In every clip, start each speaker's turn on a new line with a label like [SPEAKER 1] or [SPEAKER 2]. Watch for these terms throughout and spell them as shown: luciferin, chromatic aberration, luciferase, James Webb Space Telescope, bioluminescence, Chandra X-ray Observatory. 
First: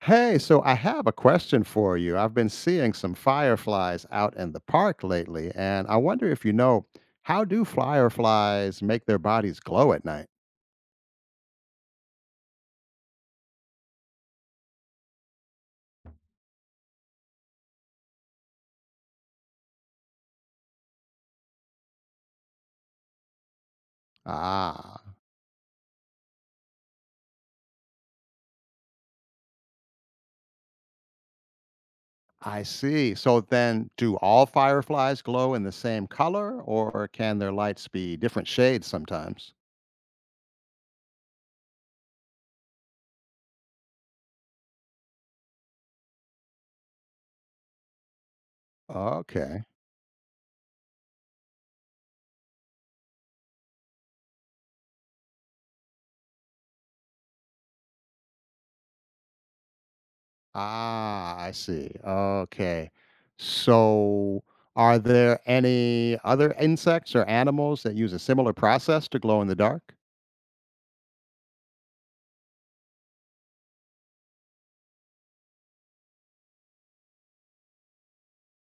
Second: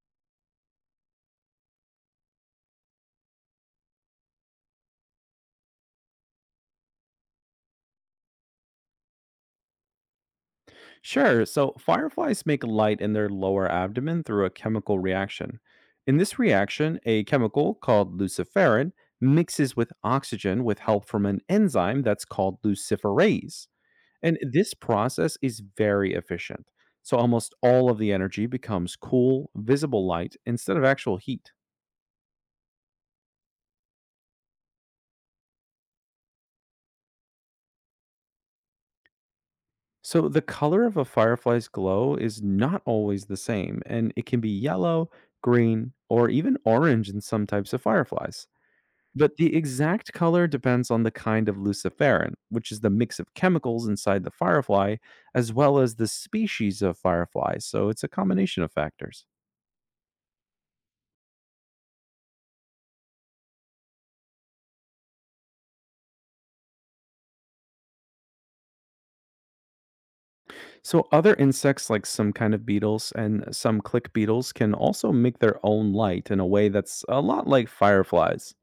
[SPEAKER 1] Hey, so I have a question for you. I've been seeing some fireflies out in the park lately, and I wonder if you know, how do fireflies make their bodies glow at night?
[SPEAKER 2] Sure. So fireflies make light in their lower abdomen through a chemical reaction. In this reaction, a chemical called luciferin mixes with oxygen with help from an enzyme that's called luciferase. And this
[SPEAKER 1] Ah,
[SPEAKER 2] process is very efficient. So almost all of the energy becomes cool, visible light instead of actual heat.
[SPEAKER 1] I see. So then, do all fireflies glow in the same color, or can their lights be different shades sometimes?
[SPEAKER 2] So the color of a firefly's glow is not always the same, and it can be yellow, green, or even orange in some types of fireflies. But the
[SPEAKER 1] Okay.
[SPEAKER 2] exact color depends on the kind of luciferin, which is the mix of chemicals inside the firefly, as well as the species of fireflies. So it's a combination of factors.
[SPEAKER 1] Ah, I see. Okay. So, are there any other insects or animals that use a similar process to glow in the dark?
[SPEAKER 2] So other insects, like some kind of beetles and some click beetles, can also make their own light in a way that's a lot like fireflies.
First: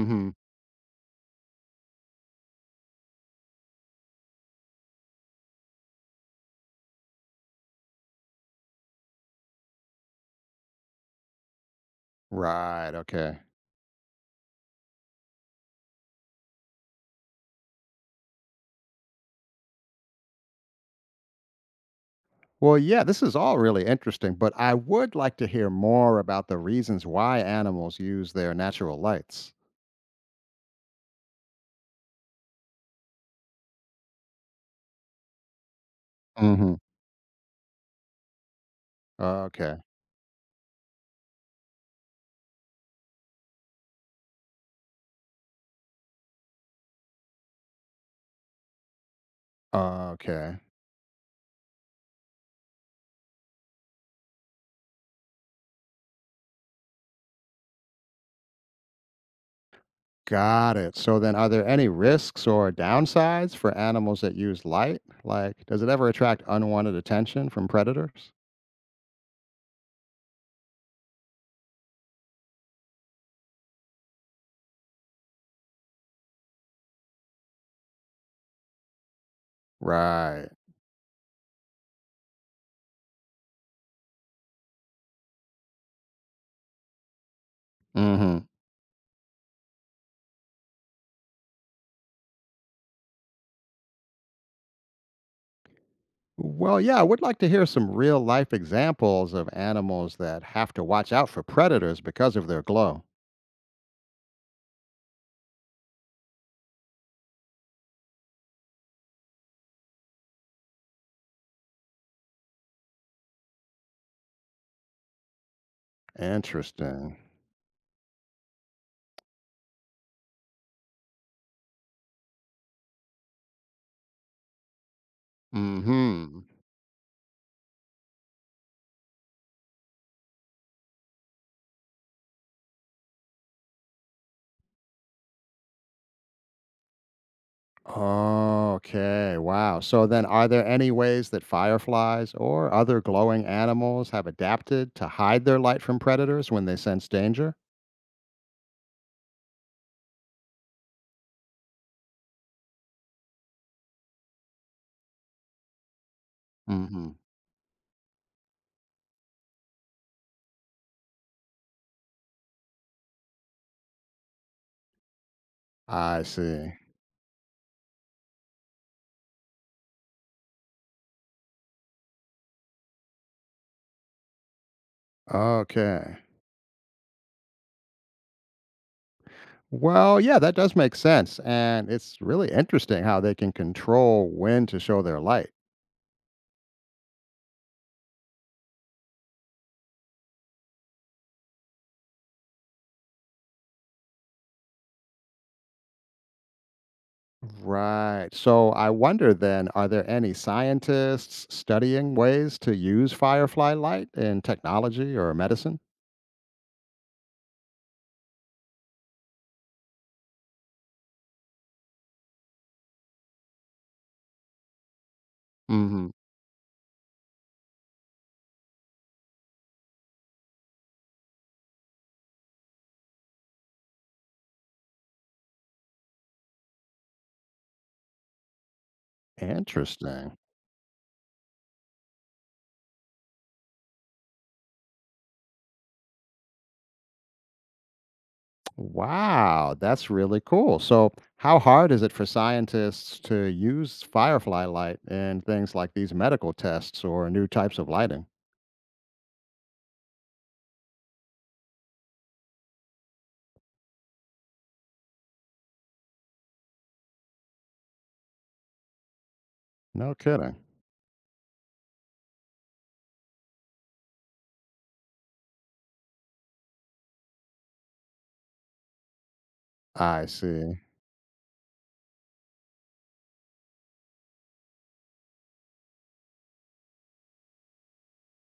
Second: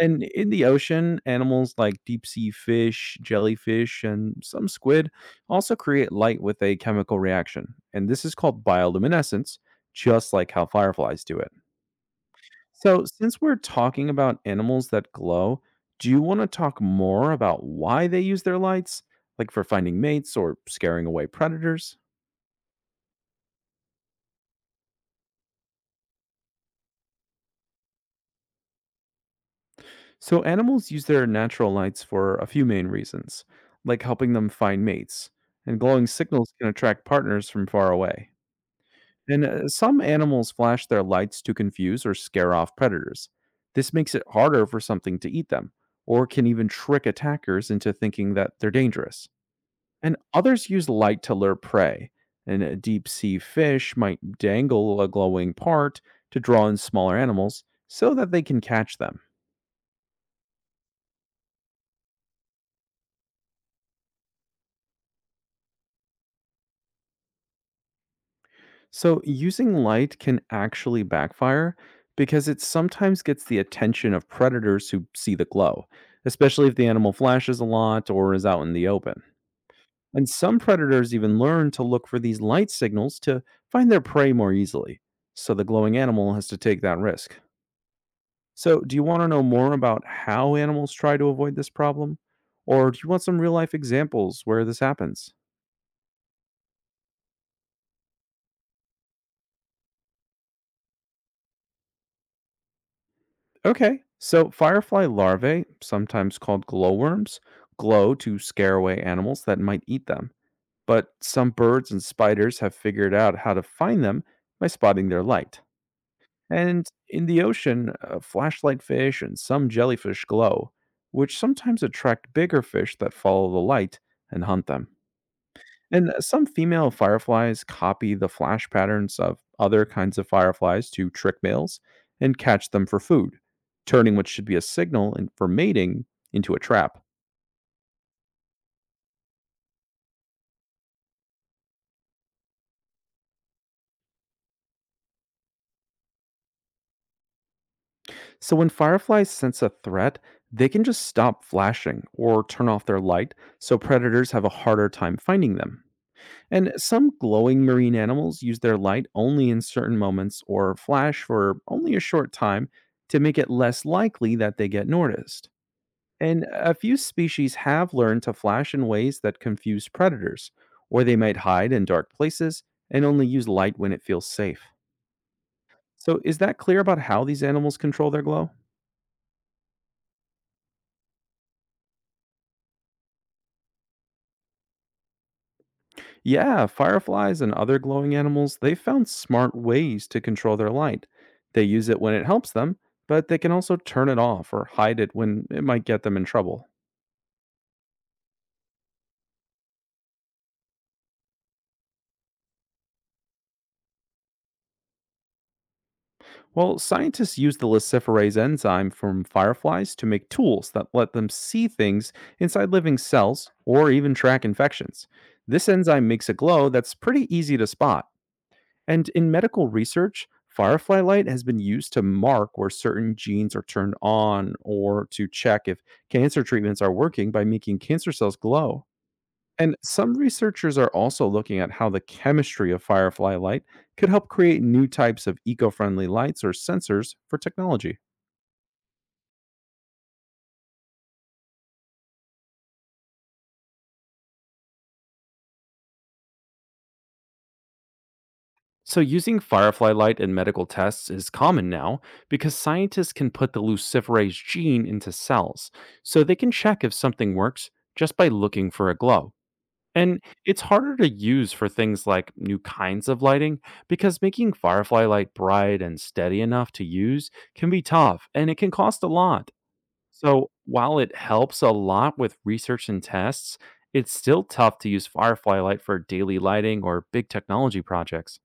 [SPEAKER 2] And in the ocean, animals like deep sea fish, jellyfish, and some squid also create light with a chemical reaction. And this is called bioluminescence, just like how fireflies do it.
[SPEAKER 1] Right,
[SPEAKER 2] So,
[SPEAKER 1] okay.
[SPEAKER 2] since we're talking about animals that glow, do you want to talk more about why they use their lights, like for finding mates or scaring away predators?
[SPEAKER 1] Well, yeah, this is all really interesting, but I would like to hear more about the reasons why animals use their natural lights.
[SPEAKER 2] So, animals use their natural lights for a few main reasons, like helping them find mates, and glowing signals can
[SPEAKER 1] Mhm.
[SPEAKER 2] attract partners from far away. And
[SPEAKER 1] Okay.
[SPEAKER 2] some animals flash their lights to confuse or scare off predators. This makes it harder for something to eat them, or can even trick attackers into thinking that they're dangerous. And
[SPEAKER 1] Okay.
[SPEAKER 2] others use light to lure prey, and a deep sea fish might dangle a glowing part to draw in smaller animals so that they can catch them.
[SPEAKER 1] Got it. So then are there any risks or downsides for animals that use light? Like does it ever attract unwanted attention from predators?
[SPEAKER 2] So, using light can actually backfire because it sometimes gets the attention of predators who see the glow, especially if the animal flashes a lot or is out in the open. And
[SPEAKER 1] Right.
[SPEAKER 2] some predators even learn to look for these light signals to find their prey more easily. So, the glowing animal has to take that risk.
[SPEAKER 1] Mhm.
[SPEAKER 2] So, do you want to know more about how animals try to avoid this problem? Or do you want some real life examples where this happens?
[SPEAKER 1] Well, yeah, I would like to hear some real life examples of animals that have to watch out for predators because of their glow.
[SPEAKER 2] Okay. So firefly larvae, sometimes called glowworms, glow to scare away animals that might eat them. But some birds and spiders have figured out how to find them by spotting their light. And
[SPEAKER 1] Interesting.
[SPEAKER 2] in the ocean, flashlight fish and some jellyfish glow, which sometimes attract bigger fish that follow the light and hunt them. And
[SPEAKER 1] Mhm.
[SPEAKER 2] some female fireflies copy the flash patterns of other kinds of fireflies to trick males and catch them for food, turning what should be a signal and for mating into a trap.
[SPEAKER 1] Okay, wow. So then are there any ways that fireflies or other glowing animals have adapted to hide their light from predators when they sense danger?
[SPEAKER 2] So when fireflies sense a threat, they can just stop flashing or turn off their light so predators have a harder time finding them. And some
[SPEAKER 1] Mhm.
[SPEAKER 2] glowing marine animals use their light only in certain moments or flash for only a short time to make it less likely that they get noticed.
[SPEAKER 1] I
[SPEAKER 2] And
[SPEAKER 1] see.
[SPEAKER 2] a few species have learned to flash in ways that confuse predators, or they might hide in dark places and only use light when it feels safe.
[SPEAKER 1] Okay.
[SPEAKER 2] So, is that clear about how these animals control their glow?
[SPEAKER 1] Well, yeah, that does make sense and it's really interesting how they can control when to show their light.
[SPEAKER 2] Yeah, fireflies and other glowing animals, they found smart ways to control their light. They use it when it helps them, but they can also turn it off or hide it when it might get them in trouble.
[SPEAKER 1] Right. So I wonder then, are there any scientists studying ways to use firefly light in technology or medicine?
[SPEAKER 2] Well, scientists use the luciferase enzyme from fireflies to make tools that let them see things inside living cells or even track infections. This enzyme
[SPEAKER 1] Hmm.
[SPEAKER 2] makes a glow that's pretty easy to spot. And in medical research, firefly light has been used to mark where certain genes are turned on or to check if cancer treatments are working by making cancer cells glow. And some
[SPEAKER 1] Interesting.
[SPEAKER 2] researchers are also looking at how the chemistry of firefly light could help create new types of eco friendly lights or sensors for technology.
[SPEAKER 1] Wow, that's really cool. So, how hard is it for scientists to use firefly light in things like these medical tests or new types of lighting?
[SPEAKER 2] So, using firefly light in medical tests is common now because scientists can put the luciferase gene into cells, so they can check if something works just by looking for a glow.
[SPEAKER 1] No
[SPEAKER 2] And
[SPEAKER 1] kidding.
[SPEAKER 2] it's harder to use for things like new kinds of lighting because making firefly light bright and steady enough to use can be tough and it can cost a lot.
[SPEAKER 1] I
[SPEAKER 2] So
[SPEAKER 1] see.
[SPEAKER 2] while it helps a lot with research and tests, it's still tough to use firefly light for daily lighting or big technology projects.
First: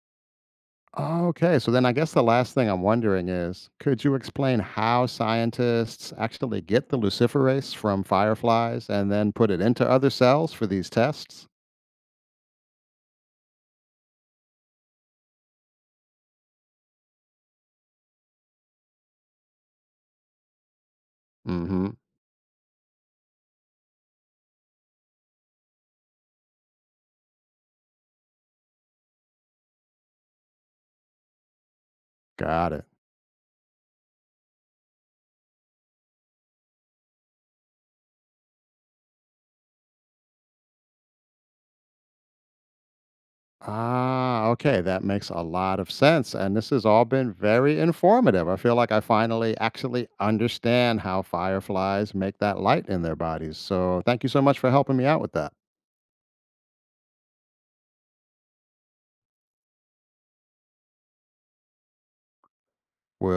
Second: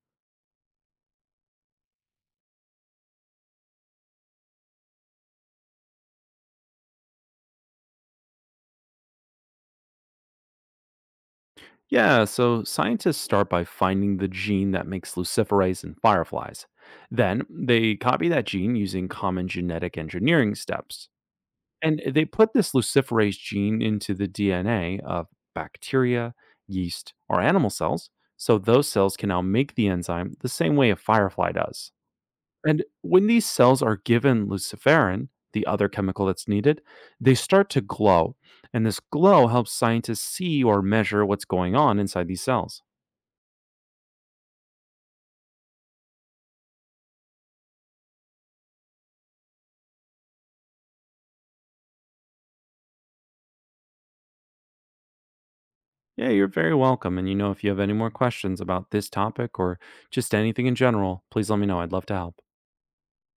[SPEAKER 1] Okay, so then I guess the last thing I'm wondering is could you explain how scientists actually get the luciferase from fireflies and then put it into other cells for these tests?
[SPEAKER 2] Yeah, so scientists start by finding the gene that makes luciferase in fireflies. Then they copy that gene using common genetic engineering steps.
[SPEAKER 1] Mm hmm.
[SPEAKER 2] And they put this luciferase gene into the DNA of bacteria, yeast, or animal cells, so those cells can now make the enzyme the same way a firefly does.
[SPEAKER 1] Got
[SPEAKER 2] And
[SPEAKER 1] it.
[SPEAKER 2] when these cells are given luciferin, the other chemical that's needed, they start to glow. And this glow helps scientists see or measure what's going on inside these cells.
[SPEAKER 1] Ah, okay, that makes a lot of sense. And this has all been very informative. I feel like I finally actually understand how fireflies make that light in their bodies. So thank you so much for helping me out with that.
[SPEAKER 2] Yeah, you're very welcome. And you know, if you have any more questions about this topic or just anything in general, please let me know. I'd love to help.
[SPEAKER 1] Well,